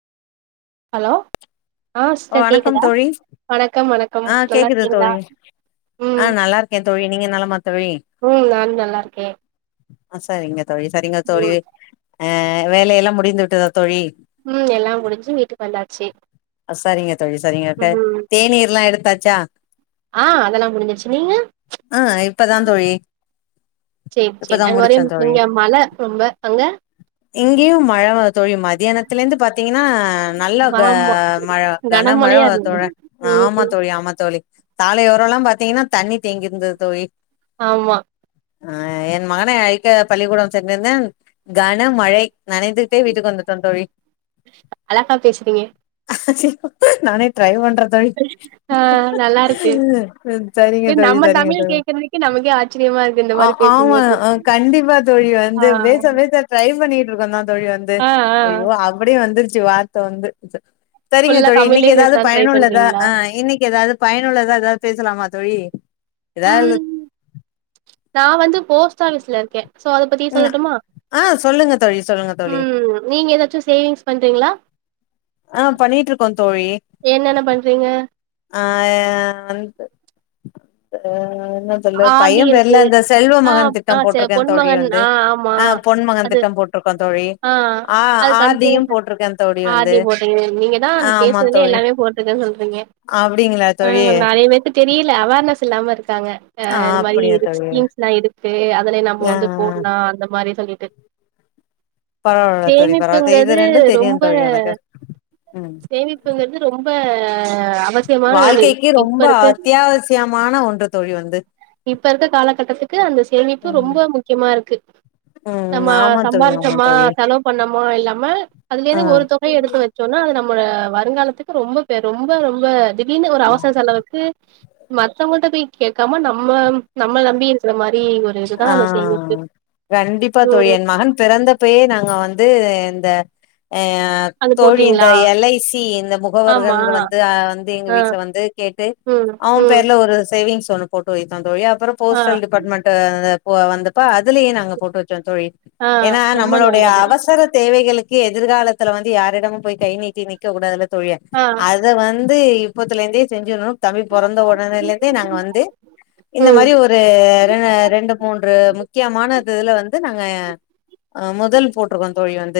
hello ஆ ஓ sister வணக்கம் கேக்குதா தோழி வணக்கம் வணக் ஆ கேக்குது தோழி ஆ ம் நல்லா இருக்கே தோழி நீங்க நலமா தோழி ம் நானு நல்லா இருக்கே ஆ செரிங்க தோழி செரிங்க தோழி ம் ஆ வேலையெல்லா முடிந்து விட்டுதா தோழி ம் எல்லா முடிஞ்சு வீட்டுக்கு வந்தாச்சு செரிங்க தோழி செரிங்க ம் தேநீர்ல்லா எடுத்தாச்சா ஆ அதெல்லா முடிஞ்சுருச்சு நீங்க ஆ இப்பதா தோழி சேர் சேரி இப்பதா அங்க ஒரே முடிச்சே இங்க மழ ரொம்ப அங்க இங்கயு மழதா தோழி மதியானத்துல இருந்து பாத்தீங்கன்னா நல்ல ஆமா மழ கனமழையா கனமழவரு தோழ இருந்தது ஆமா ம் தோழி ஆமா தோழி சாலையோர எல்லா பாத்தீங்கன்னா தண்ணி தேங்கியிருந்துது தோழி ஆமா ஆ என் மகனை அழைக்க பள்ளிக்கூடம் சென்றிருந்தேன் கனமழை நனைந்துக்ட்டே வீட்டுக்கு வந்துட்டோ தோழி அழகா பேசுறீங்க நானே ட்ரை பண் ஆ நல்லா இருக்கு செரிங்க ஏ தோழி நம்ம செரிங்க தமிழ் தோழி கேக்குறதுக்கே நமக்கே ஆச்சரியமா இருக்கு இந்த ஆ மாரி ஆமா பேசும்போது கண்டிப்பா தோழி ஆ வந்து பேச பேச ட்ரை பண்ணிட்ருக்கோ தா தோழி வந்து ஆ ஆ ஐயோ அப்டியே வந்துருச்சு வார்த்த வந்து செரிங்க ஃபுல்லா தோழி இன்னக்கி தமிழ்லயே எதாவ்து பேசலான்னு ட்ரை பயனுள்ளதா பண்றீங்களா ஆ இன்னக்கி எதாது பயனுள்ளதா எதாவ்து பேசலாமா தோழி ம் நா வந்து போஸ்ட் ஆஃபிஸ்ல இருக்கே சோ அத பத்தி ம் சொல்லட்டுமா ஆ சொல்லுங்க தோழி சொல்லுங்க தோழி ம் நீங்க எதாச்சு சேவிங்ஸ் பண்றீங்ளா ஆ பண்ணிட்ருக்கோ தோழி என்னென்ன பண்றீங்க ஆ‌ அந்த ப்ப இந்த ஆர் டி பையே இருக்கு பேர்ல இந்த செல்வ ஆ மகன் ஆ திட்டம் ச போட்டிருக்கே தோழி பொன்மகன் வந்து ஆ ஆமா ஆ பொன் மகன் அது திட்டம் போ ட்ருக்கோ தோழி ஆ அது ஆர் டி கண்டினியூ யு போட்ருக்கே தோழி ஆர் வந்து டி ஆ ஆமா தோழி இப்டிதா சொல்றீங்க அப்டிங்ளா தோழி தெரில அவர்னஸ் இல்லாம இருக்காங்க ஆ இது மாரி அப்டியா தோழி ஸ்கீம்ஸ் லா எடுத்து அதுலே நம்ம ஆ வந்து போட்லா அந்த மாரி சொல்லிட்டு பரவால்ல தோழி பரவால்ல இது சேமிப்புங்றது ரெண்டு தெரியு ரொம்ப தோழி எனக்கு ம் சேமிப்புங்றது ரொம்ப அவசியமான ஒண்ணு வாழ்க்கைக்கு இப்ப ரொம்ப இருக்க அத்யாவசியமான ஒன்று தோழி வந்து இப்பருக்க காலகட்டத்துக்கு அந்த சேமிப்பு ம் ரொம்ப முக்யமாருக்கு நம்ம ம் ஆமா தோழி ஆமா சம்பாரிச்சொமா தோழி செலவு பண்ணொமா இல்லாம ஆ அதுலேந்து ஒரு தொகய எடுத்து வச் ச்சோனா அது நம்மோட வருங்காலத்துக்கு ரொம்ப பே ரொம்ப ரொம்ப திடீர்னு ஒரு அவசர செலவுக்கு மத்தவங்ட்ட போய் கேக்காம நம்ம நம்ல நம்பி இருக்ற மாரி ஒரு இதுதா ஆ அந்த சேமிப்பு கண்டிப்பா தோழி ம் என் மகன் பிறந்த பே நாங்க வந்து இந்த ஆ அது தோழி இந்த போட்டீங்களா எல் ஐ சி இந்த ஆமா முகவர்கள்ங்க வந்து வந்து எங்க ஆ வீட்ல வந்து கேட்டு ம் அவன் ம் பேர்ல ஒரு சேவிங்ஸ் ஒண்ணு போட்டு வைத்தோ தோழி அப்றோ ஆ போஸ்டல் டிபார்ட்மெண்ட் வந்து போ வந்து ப்ப அதுலயு நாங்க போட்டு வச்சோ தோழி ஆ ஏனா ரொம்ப நம்மளுடைய நல்லது அவசர தேவைகளு க்கி எதிர்காலத்துல வந்து யாரிடமு போய் கை நீட்டி நிக்க கூடாதுல தோழிஅது ஆ அத வந்து இப்பத்துலேந்தே செஞ்சுர்ணு தம்பி பொறந்த ஒடனேலேந்தே நாங்க வந்து இந்த ம் மாரி ஒரு ஆ ரெண்டு மூன்று முக்கியமானது இதுல வந்து நாங்க முதல் போட்ருக்கோ தோழி வந்து